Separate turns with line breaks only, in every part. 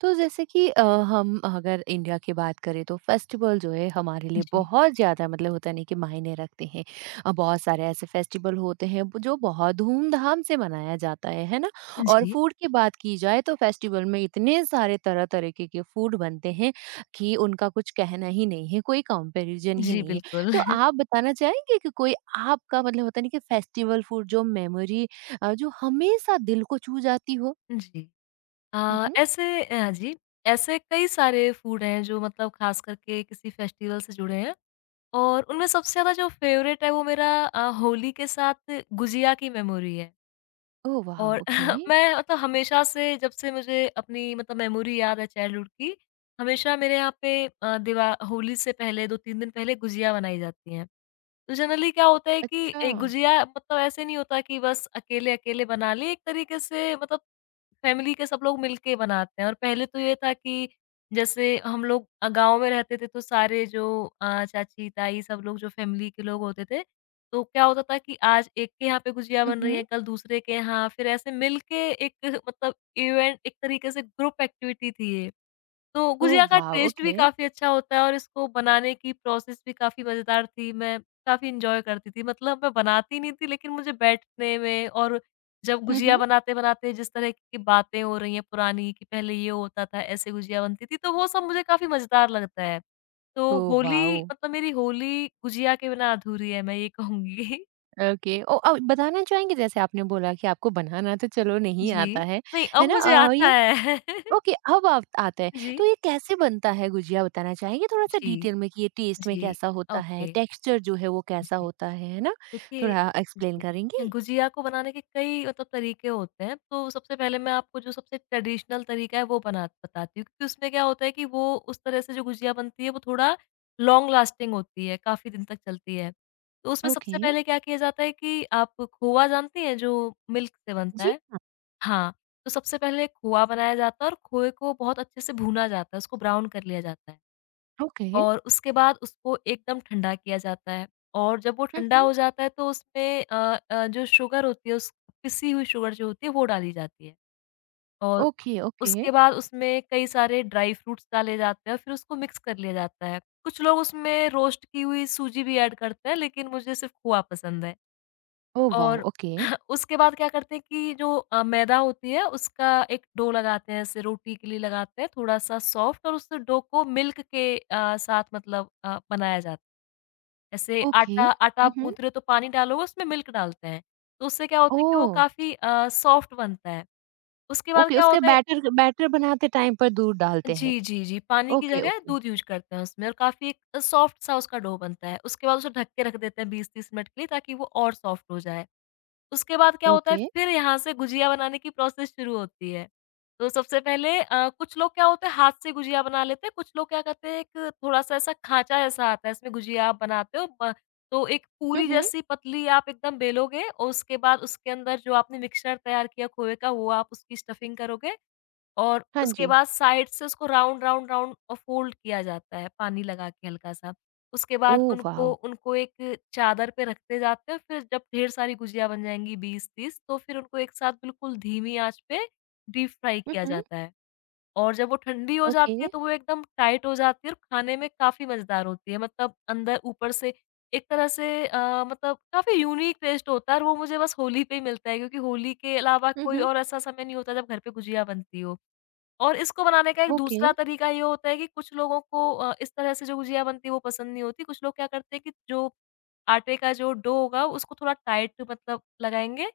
तो जैसे कि हम अगर इंडिया की बात करें तो फेस्टिवल जो है हमारे लिए
जी,
बहुत ज़्यादा मतलब होता नहीं कि मायने रखते हैं। बहुत सारे ऐसे फेस्टिवल होते हैं वो जो बहुत धूमधाम से मनाया जाता है ना। और
जी,
फूड की बात की जाए तो फेस्टिवल में इतने सारे तरह तरीके के फूड बनते हैं कि उनका कुछ कहना ही नहीं है, कोई कंपैरिजन ही
जी,
नहीं है।
बिल्कुल।
तो आप बताना चाहेंगे कि कोई आपका मतलब होता नहीं कि फेस्टिवल फूड जो मेमोरी जो हमेशा दिल को छू जाती हो।
जी। अ,
हम्म।
ऐसे जी, ऐसे कई सारे फूड हैं जो मतलब ख़ास करके किसी फेस्टिवल से जुड़े हैं, और उनमें सबसे ज़्यादा जो फ़ेवरेट है वो मेरा होली के साथ गुजिया की मेमोरी है।
ओ वाह,
और
ओके।
मैं मतलब हमेशा से जब से मुझे अपनी मतलब मेमोरी याद है चाइल्डहुड की, हमेशा मेरे यहाँ पे दिवा होली से पहले 2-3 दिन पहले गुजिया बनाई जाती हैं। तो जनरली क्या होता है कि
अच्छा।
गुजिया मतलब ऐसे नहीं होता कि बस अकेले-अकेले बना ली, एक तरीके से मतलब फैमिली के सब लोग मिलके बनाते हैं। और पहले तो ये था कि जैसे हम लोग गाँव में रहते थे, तो सारे जो चाची-ताई सब लोग जो फैमिली के लोग होते थे, तो क्या होता था कि आज एक के यहाँ पे गुजिया
हुँ,
बन रही है,
हुँ।
कल दूसरे के यहाँ, फिर ऐसे मिलके एक मतलब इवेंट एक तरीके से ग्रुप एक्टिविटी थी ये। तो
ओह
गुजिया का
वाओ!
टेस्ट भी
ओके।
काफ़ी अच्छा होता है और इसको बनाने की प्रोसेस भी काफ़ी मज़ेदार थी। मैं काफ़ी एन्जॉय करती थी। मतलब मैं बनाती नहीं थी, लेकिन मुझे बैठने में और जब
हुँ,
गुजिया
हुँ।
बनाते-बनाते जिस तरह की बातें हो रही हैं पुरानी कि पहले ये होता था, ऐसे गुजिया बनती थी, तो वो सब मुझे काफ़ी मज़ेदार लगता है। तो
ओह
होली
वाओ!
मतलब मेरी होली गुजिया के बिना अधूरी है, मैं ये कहूँगी।
ओके। ओ बताना चाहेंगे जैसे आपने बोला कि आपको बनाना तो चलो नहीं आता
जी। नहीं, अब
है ना?
मुझे
अ,
आता
ये
है।
ओके, अब आप आता है।
जी।
तो ये कैसे बनता है गुजिया, बताना चाहेंगे थोड़ा-सा
जी,
डिटेल में कि ये टेस्ट में
जी।
कैसा होता है?
ओके।
टेक्सचर जो है वो कैसा
जी।
होता है ना?
देखिए
थोड़ा एक्सप्लेन
जी,
करेंगी?
गुजिया को बनाने के कई मतलब तरीके होते हैं। तो सबसे पहले मैं आपको जो सबसे ट्रेडिशनल तरीका है वो बना बताती हूँ, क्योंकि उसमें क्या होता है कि वो उस तरह से जो गुजिया बनती है वो थोड़ा लॉन्ग लास्टिंग होती है, काफ़ी दिन तक चलती है। तो उसमें सबसे
ओके।
पहले क्या किया जाता है कि आप खोआ जानती हैं जो मिल्क से बनता
जी
है?
हाँ।
हाँ, तो सबसे पहले खोआ बनाया जाता है और खोए को बहुत अच्छे से भूना जाता है, उसको ब्राउन कर लिया जाता है।
ओके।
और उसके बाद उसको एकदम ठंडा किया जाता है, और जब वो
हुँ,
ठंडा
हुँ।
हो जाता है तो उसमें जो शुगर होती है, उस पिसी हुई शुगर जो होती है वो डाली जाती है। और
ओके, ओके।
उसके बाद उसमें कई सारे ड्राई फ्रूट्स डाले जाते हैं, फिर उसको मिक्स कर लिया जाता है। कुछ लोग उसमें रोस्ट की हुई सूजी भी ऐड करते हैं, लेकिन मुझे सिर्फ़ खोआ पसंद है।
Oh wow!
और
ओके।
उसके बाद क्या करते हैं कि जो मैदा होती है उसका एक डो लगाते हैं, ऐसे रोटी के लिए लगाते हैं थोड़ा-सा सॉफ्ट, और उस डो को मिल्क के साथ मतलब बनाया जाता है। ऐसे
ओके।
आटा आटा
हुँ,
आप
हुँ।
गूँथ रहे हो तो पानी डालोगे, उसमें मिल्क डालते हैं। तो उससे क्या होता है कि वो
ओह!
काफ़ी सॉफ्ट बनता है। उसके बाद
ओके,
क्या
उसके
होता है,
बैटर बैटर बनाते टाइम पर दूध डालते हैं।
जी, जी, जी। पानी की
ओके,
जगह
ओके,
दूध यूज़ करते हैं उसमें, और काफ़ी एक सॉफ्ट सा उसका डो बनता है। उसके बाद उसे ढक के रख देते हैं 20-30 मिनट के लिए, ताकि वो और सॉफ्ट हो जाए। उसके बाद क्या होता है,
ओके।
फिर यहाँ से गुजिया बनाने की प्रोसेस शुरू होती है। तो सबसे पहले कुछ लोग क्या होते हैं हाथ से गुजिया बना लेते हैं, कुछ लोग क्या करते हैं, एक थोड़ा-सा ऐसा खाँचा ऐसा आता है, इसमें गुजिया आप बनाते हो। ब तो एक
हुँ,
पूरी
हुँ।
जैसी पतली आप एकदम बेलोगे, और उसके बाद उसके अंदर जो आपने मिक्सचर तैयार किया खोए का वो आप उसकी स्टफिंग करोगे। और
हाँ
उसके
जी।
बाद साइड से उसको राउंड, राउंड, राउंड फ़ोल्ड किया जाता है पानी लगा के हल्का-सा। उसके बाद
ओह
उनको
वाव!
उनको एक चादर पे रखते जाते हैं, फिर जब ढेर सारी गुजिया बन जाएँगी 20-30, तो फिर उनको एक साथ बिल्कुल धीमी आँच पे डीप फ्राई
हुँ,
किया
हुँ।
जाता है। और जब वो ठंडी हो
ओके।
जाती है तो वो एकदम टाइट हो जाती है, और खाने में काफ़ी मज़ेदार होती है। मतलब अंदर ऊपर से एक तरह से मतलब काफ़ी यूनिक टेस्ट होता है, और वो मुझे बस होली पे ही मिलता है, क्योंकि होली के अलावा
हुँ,
कोई
हुँ।
और ऐसा समय नहीं होता जब घर पे गुजिया बनती हो। और इसको बनाने का एक
ओके।
दूसरा तरीका ये होता है कि कुछ लोगों को इस तरह से जो गुजिया बनती है वो पसंद नहीं होती। कुछ लोग क्या करते हैं कि जो आटे का जो डो होगा उसको थोड़ा टाइट मतलब लगाएँगे,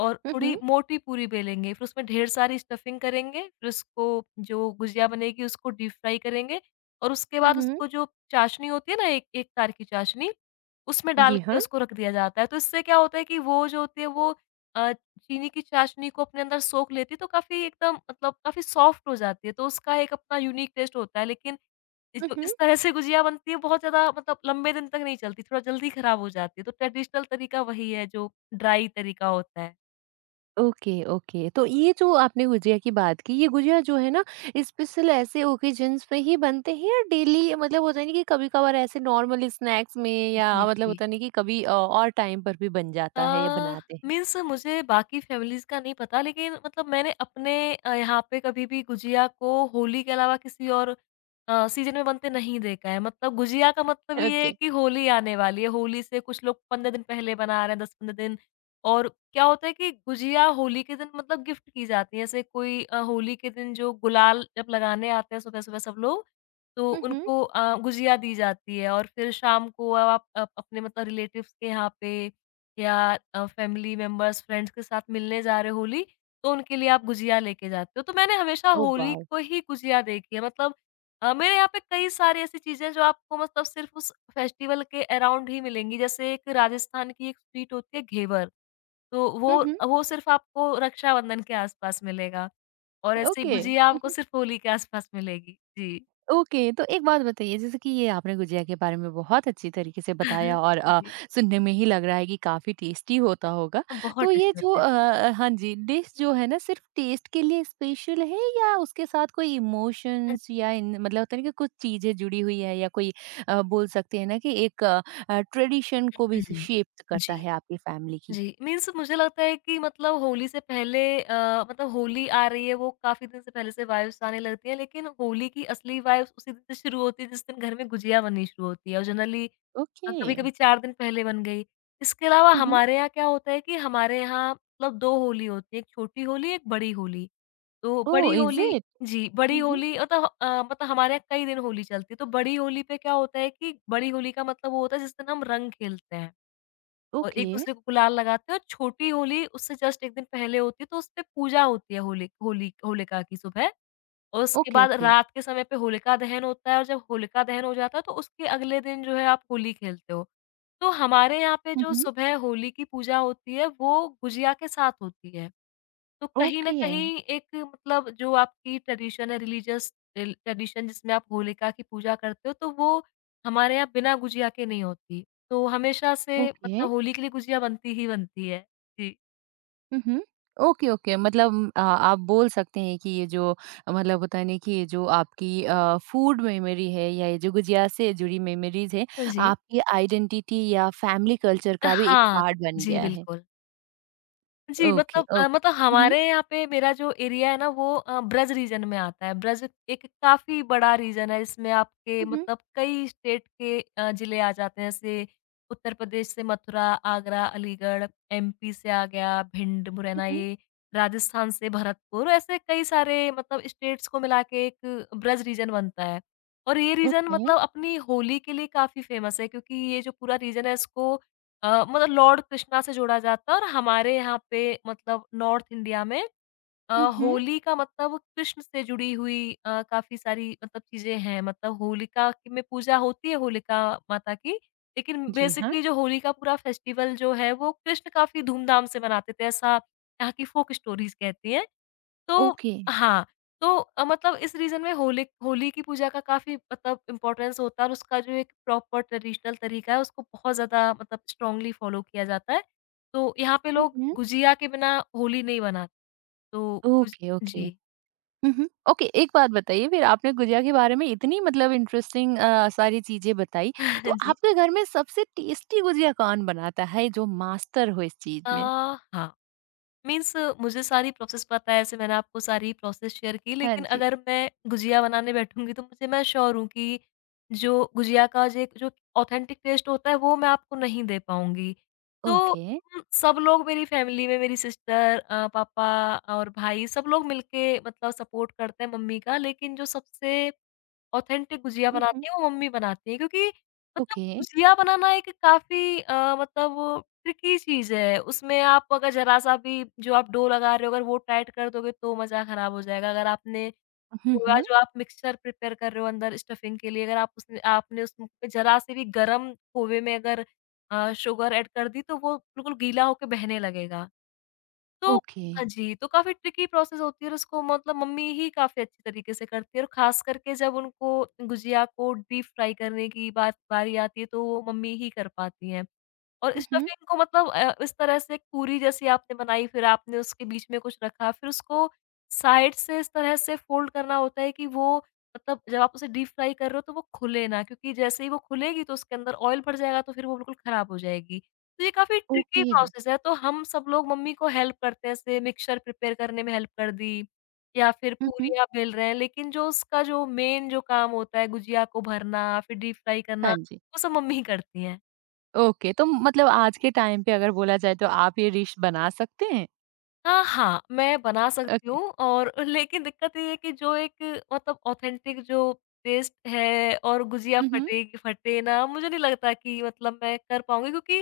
और
हुँ,
थोड़ी
हुँ।
मोटी पूरी बेलेंगे। फिर उसमें ढेर सारी स्टफिंग करेंगे, फिर उसको जो गुजिया बनेगी उसको डीप फ्राई करेंगे। और उसके
हुँ,
बाद
हुँ।
उसको जो चाशनी होती है ना, एक एक तार की चाशनी, उसमें डाल
जी
के
हाँ।
उसको रख दिया जाता है। तो इससे क्या होता है कि वो जो होती है वो अ, चीनी की चाशनी को अपने अंदर सोख लेती है, तो काफ़ी एकदम मतलब काफ़ी सॉफ्ट हो जाती है, तो उसका एक अपना यूनिक टेस्ट होता है। लेकिन ये
हुँ,
जो
हुँ।
इस तरह से गुजिया बनती है बहुत ज़्यादा मतलब लंबे दिन तक नहीं चलती, थोड़ा जल्दी खराब हो जाती है। तो ट्रेडिशनल तरीका वही है जो ड्राई तरीका होता है।
Okay, okay. तो ये जो आपने गुजिया की बात की, ये गुजिया जो है ना स्पेशल ऐसे ओकेजन्स पे ही बनते हैं या डेली मतलब होता नहीं कि कभी-कभार ऐसे नॉर्मल स्नैक्स में या
जी,
मतलब
जी।
होता नहीं कि कभी और टाइम पर भी बन
अ,
जाता है या बनाते हैं?
मीन्स मुझे बाकी फैमिलीज़ का नहीं पता, लेकिन मतलब मैंने अपने यहाँ पे कभी भी गुजिया को होली के अलावा किसी और सीज़न में बनते नहीं देखा है। मतलब गुजिया का मतलब ये है
ओके।
कि होली आने वाली है, होली से कुछ लोग 15 दिन पहले बना रहे हैं, 10-15 दिन। और क्या होता है कि गुजिया होली के दिन मतलब गिफ्ट की जाती है। ऐसे कोई होली के दिन जो गुलाल जब लगाने आते हैं सुबह-सुबह सब लोग, तो
हुँ, हुँ।
उनको गुजिया दी जाती है, और फिर शाम को आप अप अपने मतलब रिलेटिव्स के यहाँ पे या फैमिली मेंबर्स, फ्रेंड्स के साथ मिलने जा रहे हो होली, तो उनके लिए आप गुजिया लेके जाते हो। तो मैंने हमेशा
ओह
होली
वाव!
को ही गुजिया देखी है। मतलब मेरे यहाँ पे कई सारी ऐसी चीज़ें हैं जो आपको मतलब सिर्फ़ उस फेस्टिवल के अराउंड ही मिलेंगी। जैसे एक राजस्थान की एक स्वीट होती है घेवर, तो
हुँ,
वो
हुँ।
वो सिर्फ़ आपको रक्षाबंधन के आस-पास मिलेगा, और ऐसे ही
ओके।
गुजिया
हुँ,
आपको
हुँ।
सिर्फ़ होली के आस-पास मिलेगी। जी।
ओके, तो एक बात बताइए जैसे कि ये आपने गुजिया के बारे में बहुत अच्छी तरीके से बताया और
जी।
सुनने में ही लग रहा है कि काफ़ी टेस्टी होता होगा।
तो बहुत
तो ये
टेस्टी
जो
होते हैं।
हाँ जी, डिश जो है ना सिर्फ़ टेस्ट के लिए स्पेशल है या उसके साथ कोई इमोशंस या इन मतलब होता है ना कि कुछ चीज़ें जुड़ी हुई है या कोई बोल सकते हैं ना कि एक ट्रेडिशन को भी
हुँ।
शेप्ड करता
जी।
है आपकी फैमिली की?
जी, मीन्स मुझे लगता है कि मतलब होली से पहले मतलब होली आ रही है वो काफ़ी दिन से पहले से वाइब्स आने लगती हैं, लेकिन होली की असली वाइब्स उसी दिन से शुरू होती है जिस दिन घर में गुजिया बननी शुरू होती है, और जनरली
ओके।
कभी-कभी 4 दिन पहले बन गई। इसके अलावा
हुँ, हुँ।
हमारे यहाँ क्या होता है कि हमारे यहाँ मतलब 2 होली होती है, एक छोटी होली, एक बड़ी होली। तो बड़ी
ओह! Is
Holi,
it?
जी, बड़ी
हुँ, हुँ।
होली मतलब मतलब हमारे यहाँ कई दिन होली चलती है, तो बड़ी होली पे क्या होता है कि बड़ी होली का मतलब वो होता है जिस दिन हम रंग खेलते हैं और
ओके।
एक-दूसरे को गुलाल लगाते हैं। और छोटी होली उससे जस्ट 1 दिन पहले होती है, तो उसपे पूजा होती है होली होली होलिका की सुबह, और उसके
ओके,
बाद
ओके।
रात के समय पे होलिका दहन होता है, और जब होलिका दहन हो जाता है, तो उसके अगले दिन जो है आप होली खेलते हो। तो हमारे यहाँ पे
हुँ,
जो
हुँ।
सुबह होली की पूजा होती है, वो गुजिया के साथ होती है। तो कहीं न
ओके,
कहीं एक मतलब जो आपकी ट्रेडिशन है रिलीजियस रिल ट्रेडिशन, जिसमें आप होलिका की पूजा करते हो, तो वो हमारे यहाँ बिना गुजिया के नहीं होती। तो हमेशा से
ओके।
मतलब होली के लिए गुजिया बनती ही बनती है। जी।
हुँ, हुँ। ओके, ओके मतलब आप बोल सकते हैं कि ये जो मतलब होता है ना कि ये जो आपकी फूड मेमोरी है या ये जो गुजिया से जुड़ी मेमोरीज़ है,
हाँ जी।
आपकी आइडेंटिटी या फैमिली कल्चर का भी एक
हाँ।
पार्ट बन
जी,
गया है।
बिल्कुल। जी,
ओके,
मतलब
ओक
मतलब
हुँ, हुँ।
हमारे यहाँ पे मेरा जो एरिया है ना वो ब्रज रीजन में आता है। ब्रज एक काफ़ी बड़ा रीजन है, इसमें आपके
हुँ, हुँ।
मतलब कई स्टेट के ज़िले आ जाते हैं। जैसे उत्तर प्रदेश से मथुरा, आगरा, अलीगढ़, एमपी से आ गया भिंड,
हुँ,
मुरैना
हुँ।
ये, राजस्थान से भरतपुर, ऐसे कई सारे मतलब स्टेट्स को मिला के एक ब्रज रीजन बनता है। और ये रीजन
ओके।
मतलब अपनी होली के लिए काफ़ी फ़ेमस है, क्योंकि ये जो पूरा रीजन है इसको मतलब लॉर्ड कृष्णा से जोड़ा जाता है, और हमारे यहाँ पे मतलब नॉर्थ इंडिया में अ,
हुँ, हुँ।
होली का मतलब कृष्ण से जुड़ी हुई काफ़ी सारी मतलब चीज़ें हैं। मतलब होलिका की में पूजा होती है होलिका माता की, लेकिन
जी हाँ।
बेसिकली जो होली का पूरा फेस्टिवल जो है वो कृष्ण काफ़ी धूमधाम से मनाते थे, ऐसा यहाँ की फ़ोक स्टोरीज़ कहती हैं। तो
ओके।
हाँ, तो मतलब इस रीज़न में होली होली की पूजा का काफ़ी मतलब इम्पोर्टेंस होता है, और उसका जो एक प्रॉपर ट्रेडिशनल तरीका है, उसको बहुत ज़्यादा मतलब स्ट्रॉन्गली फॉलो किया जाता है। तो यहाँ पे
हुँ,
लोग
हुँ।
गुजिया के बिना होली नहीं मनाते। तो कुछ
ओके, ओके।
जी।
उहुँ। ओके, एक बात बताइए फिर आपने गुजिया के बारे में इतनी मतलब इंटरेस्टिंग सारी चीज़ें बताई, तो
जी।
आपके घर में सबसे टेस्टी गुजिया कौन बनाता है जो मास्टर हो इस चीज़
अ,
में?
हाँ। मीन्स मुझे सारी प्रोसेस पता है, ऐसे मैंने आपको सारी प्रोसेस शेयर की,
हाँ
लेकिन
जी।
अगर मैं गुजिया बनाने बैठूँगी तो मुझे मैं श्योर हूँ कि जो गुजिया का जे जो ऑथेंटिक टेस्ट होता है, वो मैं आपको नहीं दे पाऊँगी। तो
ओके।
हम सब लोग मेरी फैमिली में मेरी सिस्टर पापा और भाई सब लोग मिलके मतलब सपोर्ट करते हैं मम्मी का, लेकिन जो सबसे ऑथेंटिक गुजिया
उहुँ,
बनाती हैं, वो मम्मी बनाती हैं, क्योंकि मतलब
ओके।
गुजिया बनाना एक काफ़ी मतलब ट्रिकी चीज़ है। उसमें आप अगर ज़रा-सा भी जो आप डो लगा रहे हो अगर वो टाइट कर दोगे तो मज़ा ख़राब हो जाएगा। अगर आपने
हुँ,
पूरा
हुँ।
जो आप मिक्सचर प्रिपेयर कर रहे हो अंदर स्टफिंग के लिए अगर आप उसमें आपने उसमें ज़रा-सी भी गरम खोए में अगर शुगर ऐड कर दी तो वो बिल्कुल गीला होके बहने लगेगा। तो
ओके।
हाँ जी, तो काफ़ी ट्रिकी प्रोसेस होती है और उसको मतलब मम्मी ही काफ़ी अच्छी तरीके से करती है, और ख़ास करके जब उनको गुजिया को डीप फ्राई करने की बात बारी आती है, तो वो मम्मी ही कर पाती हैं। और
उहुँ,
स्टफिंग को मतलब इस तरह से एक पूरी जैसी आपने बनाई, फिर आपने उसके बीच में कुछ रखा, फिर उसको साइड से इस तरह से फोल्ड करना होता है कि वो मतलब जब आप उसे डीप फ्राई कर रहे हो तो वो खुले ना, क्योंकि जैसे ही वो खुलेगी तो उसके अंदर ऑयल भर जाएगा, तो फिर वो बिल्कुल खराब हो जाएगी। तो ये काफ़ी ट्रिकी
ओके।
प्रोसेस है, तो हम सब लोग मम्मी को हेल्प करते हैं, जैसे मिक्सचर प्रिपेयर करने में हेल्प कर दी या फिर
उहुँ,
पूरियाँ बेल रहे हैं, लेकिन जो उसका जो मेन जो काम होता है गुजिया को भरना फिर डीप फ्राई करना,
हाँ जी।
वो सब मम्मी ही करती हैं।
ओके, तो मतलब आज के टाइम पे अगर बोला जाए तो आप ये डिश बना सकते हैं?
हाँ, मैं बना सकती
ओके।
हूँ और लेकिन दिक्कत ये है कि जो एक मतलब ऑथेंटिक जो टेस्ट है और गुजिया
उहुँ,
फटेगी फटे ना, मुझे नहीं लगता कि मतलब मैं कर पाऊँगी, क्योंकि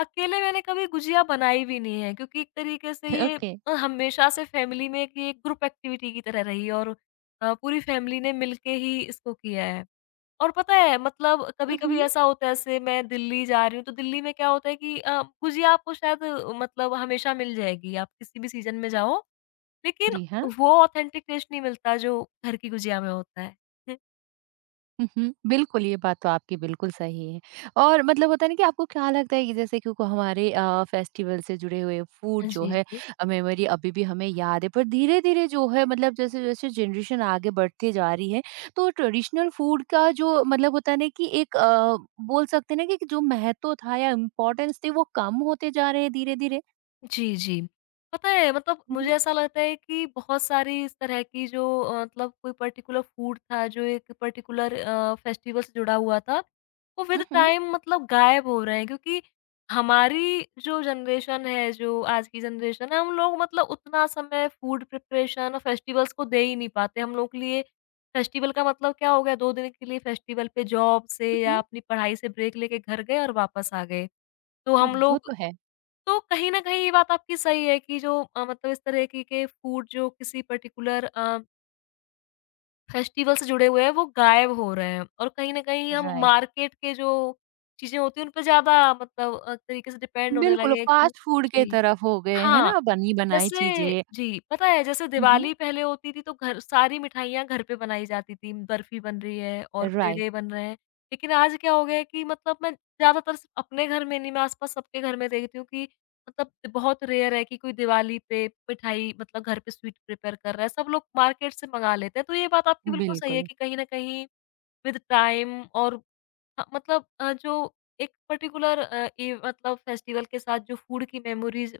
अकेले मैंने कभी गुजिया बनाई भी नहीं है, क्योंकि एक तरीके से ये
ओके।
हमेशा से फैमिली में कि एक ग्रुप एक्टिविटी की तरह रही है, और पूरी फैमिली ने मिलके ही इसको किया है। और पता है मतलब कभी-कभी
उहुँ,
ऐसा होता है, जैसे मैं दिल्ली जा रही हूँ, तो दिल्ली में क्या होता है कि गुजिया आपको शायद मतलब हमेशा मिल जाएगी, आप किसी भी सीज़न में जाओ, लेकिन
जी हाँ।
वो ऑथेंटिक टेस्ट नहीं मिलता जो घर की गुजिया में होता है।
हुँ, हुँ। बिल्कुल, ये बात तो आपकी बिल्कुल सही है और मतलब होता है ना कि आपको क्या लगता है कि जैसे क्योंकि हमारे फेस्टिवल से जुड़े हुए फूड जो
जी,
है
जी।
मेमोरी अभी भी हमें याद है पर धीरे-धीरे जो है मतलब जैसे-जैसे जनरेशन आगे बढ़ती जा रही है, तो ट्रेडिशनल फूड का जो मतलब होता है ना कि एक बोल सकते हैं ना कि जो महत्व था या इम्पोर्टेंस थी वो कम होते जा रहे हैं धीरे-धीरे?
जी, जी। पता है मतलब
हुँ,
मुझे
हुँ।
ऐसा लगता है कि बहुत सारी इस तरह की जो मतलब कोई पर्टिकुलर फूड था जो एक पर्टिकुलर फेस्टिवल से जुड़ा हुआ था, वो विद
हुँ,
टाइम मतलब गायब हो रहे हैं, क्योंकि हमारी जो जनरेशन है, जो आज की जनरेशन है, हम लोग मतलब उतना समय फूड प्रिपरेशन और फेस्टिवल्स को दे ही नहीं पाते। हम लोगों के लिए फेस्टिवल का मतलब क्या हो गया, 2 दिन के लिए फेस्टिवल पे जॉब से
हुँ,
या अपनी पढ़ाई से ब्रेक लेके घर गए और वापस आ गए। तो
हुँ।
हम
वो
लोग,
तो है।
तो कहीं न कहीं ये बात आपकी सही है कि जो मतलब इस तरह की के फूड जो किसी पर्टिकुलर फेस्टिवल से जुड़े हुए हैं वो गायब हो रहे हैं, और कहीं न कहीं हम
राइट।
मार्केट के जो चीज़ें होती हैं उन पे ज़्यादा मतलब तरीके से डिपेंड होने
बिल्कुल,
लगे हैं कि।
फास्ट फूड के
जी।
तरफ हो गए, है
हाँ।
ना? बनी बनाई
जैसे
चीज़ें।
जी, पता है जैसे
हुँ, हुँ।
दिवाली पहले होती थी, तो घर सारी मिठाइयाँ घर पे बनाई जाती थी, बर्फ़ी बन रही है और
राइट,
पेड़े बन रहे हैं। लेकिन आज क्या हो गया है कि मतलब मैं ज़्यादातर सिर्फ़ अपने घर में नहीं, मैं आस-पास सबके घर में देखती हूँ कि मतलब बहुत रेयर है कि कोई दिवाली पे मिठाई मतलब घर पे स्वीट प्रिपेयर कर रहा है, सब लोग मार्केट से मँगा लेते हैं। तो ये बात आपकी बिल्कुल सही है
बिल्कुल।
कि कहीं न कहीं विद टाइम और मतलब जो एक पर्टिकुलर ये मतलब फेस्टिवल के साथ जो फूड की मेमोरीज़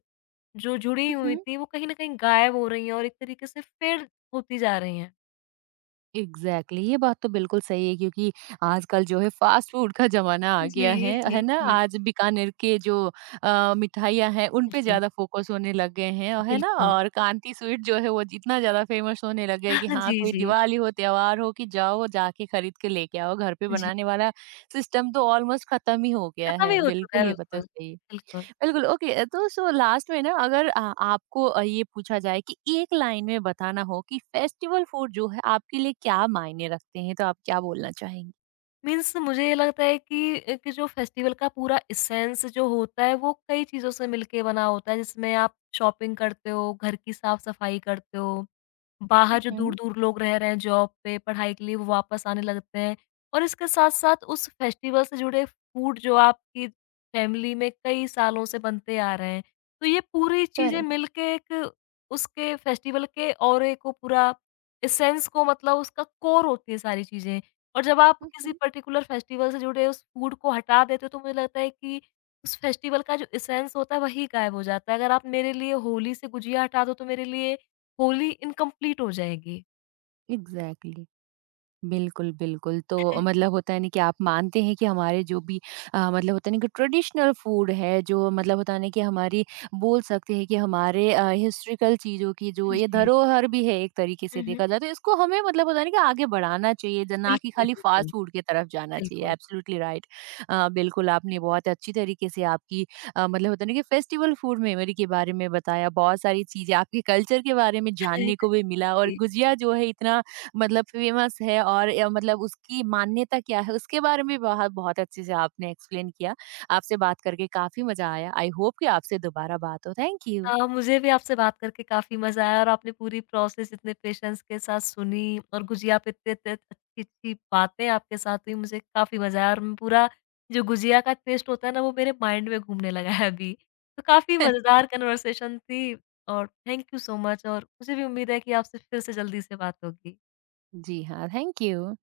जो जुड़ी
हुँ,
हुई
हुँ।
थी, वो कहीं न कहीं गायब हो रही हैं और एक तरीके से फेड होती जा रही हैं।
एग्ज़ैक्टली, ये बात तो बिल्कुल सही है क्योंकि आजकल जो है फ़ास्ट फ़ूड का ज़माना आ
जी,
गया है
जी,
ना?
जी।
आज बीकानेर के जो मिठाइयाँ हैं उन पे
जी,
ज़्यादा फ़ोकस होने लग गए हैं, और है ना?
बिल्कुल।
और कांति स्वीट जो है वो इतना ज़्यादा फ़ेमस होने लग गए कि हाँ,
जी,
कोई
जी,
दिवाली हो, त्योहार हो कि जाओ, जाके खरीद के लेके आओ। घर पे
जी।
बनाने वाला सिस्टम तो ऑलमोस्ट ख़त्म ही हो गया
खत्म ही
है।
हो चुका है,
बिल्कुल, ये बात तो
बिल्कुल,
सही है।
बिल्कुल।
बिल्कुल, ओके तो सो लास्ट में ना अगर आपको ये पूछा जाए कि एक लाइन में बताना हो कि फेस्टिवल फूड जो है आपके लिए क्या मायने रखते हैं, तो आप क्या बोलना चाहेंगी?
मीन्स मुझे ये लगता है कि जो फेस्टिवल का पूरा एसेंस जो होता है वो कई चीज़ों से मिलके बना होता है, जिसमें आप शॉपिंग करते हो, घर की साफ-सफाई करते हो। बाहर
हुँ,
जो
हुँ।
दूर-दूर लोग रह रहे हैं जॉब पे, पढ़ाई के लिए, वो वापस आने लगते हैं। और इसके साथ-साथ उस फेस्टिवल से जुड़े फूड जो आपकी फैमिली में कई सालों से बनते आ रहे हैं। तो ये पूरी चीज़ें
करेक्ट।
मिलके एक उसके फेस्टिवल के ऑरे को पूरा, एसेंस को, मतलब उसका कोर होती है सारी चीज़ें। और जब आप
हुँ,
किसी
हुँ।
पर्टिकुलर फेस्टिवल से जुड़े उस फूड को हटा देते हो, तो मुझे लगता है कि उस फेस्टिवल का जो एसेंस होता है वही गायब हो जाता है। अगर आप मेरे लिए होली से गुजिया हटा दो तो मेरे लिए होली इनकम्प्लीट हो जाएगी।
एग्ज़ैक्टली। बिल्कुल, बिल्कुल। तो मतलब होता है ना कि आप मानते हैं कि हमारे जो भी मतलब होता है ना कि ट्रेडिशनल फूड है जो मतलब होता है ना कि हमारी बोल सकते हैं कि हमारे हिस्ट्रिकल चीज़ों की जो
हुँ,
ये
जी, जी।
धरोहर भी है एक तरीके
हुँ,
से
हुँ।
देखा जाए, तो इसको हमें मतलब होता है ना कि आगे बढ़ाना चाहिए ज ना कि
बिल्कुल,
खाली
बिल्कुल,
फ़ास्ट फूड की तरफ जाना चाहिए।
बिल्कुल।
Absolutely right. बिल्कुल आपने बहुत अच्छी तरीके से आपकी मतलब होता है ना कि फेस्टिवल फूड मेमोरी के बारे में बताया, बहुत सारी चीज़ें आपके कल्चर के बारे में जानने को भी मिला और
जी।
गुजिया जो है इतना मतलब फेमस है और मतलब उसकी मान्यता क्या है उसके बारे में बहुत बहुत अच्छे से आपने एक्सप्लेन किया। आपसे बात करके काफ़ी मज़ा आया। आई होप कि आपसे दोबारा बात हो। Thank you.
हाँ, मुझे भी आपसे बात करके काफ़ी मज़ा आया, और आपने पूरी प्रोसेस इतने पेशेंस के साथ सुनी और गुजिया पे इतने इतने अच्छी-अच्छी बातें आपके साथ हुई, मुझे काफ़ी मज़ा आया, और मैं पूरा जो गुजिया का टेस्ट होता है ना, वो मेरे माइंड में घूमने लगा है अभी। तो काफ़ी मज़ेदार कन्वर्सेशन थी, और थैंक यू सो मच, और मुझे भी उम्मीद है कि आपसे फिर से जल्दी से बात होगी।
जी हाँ, थैंक यू।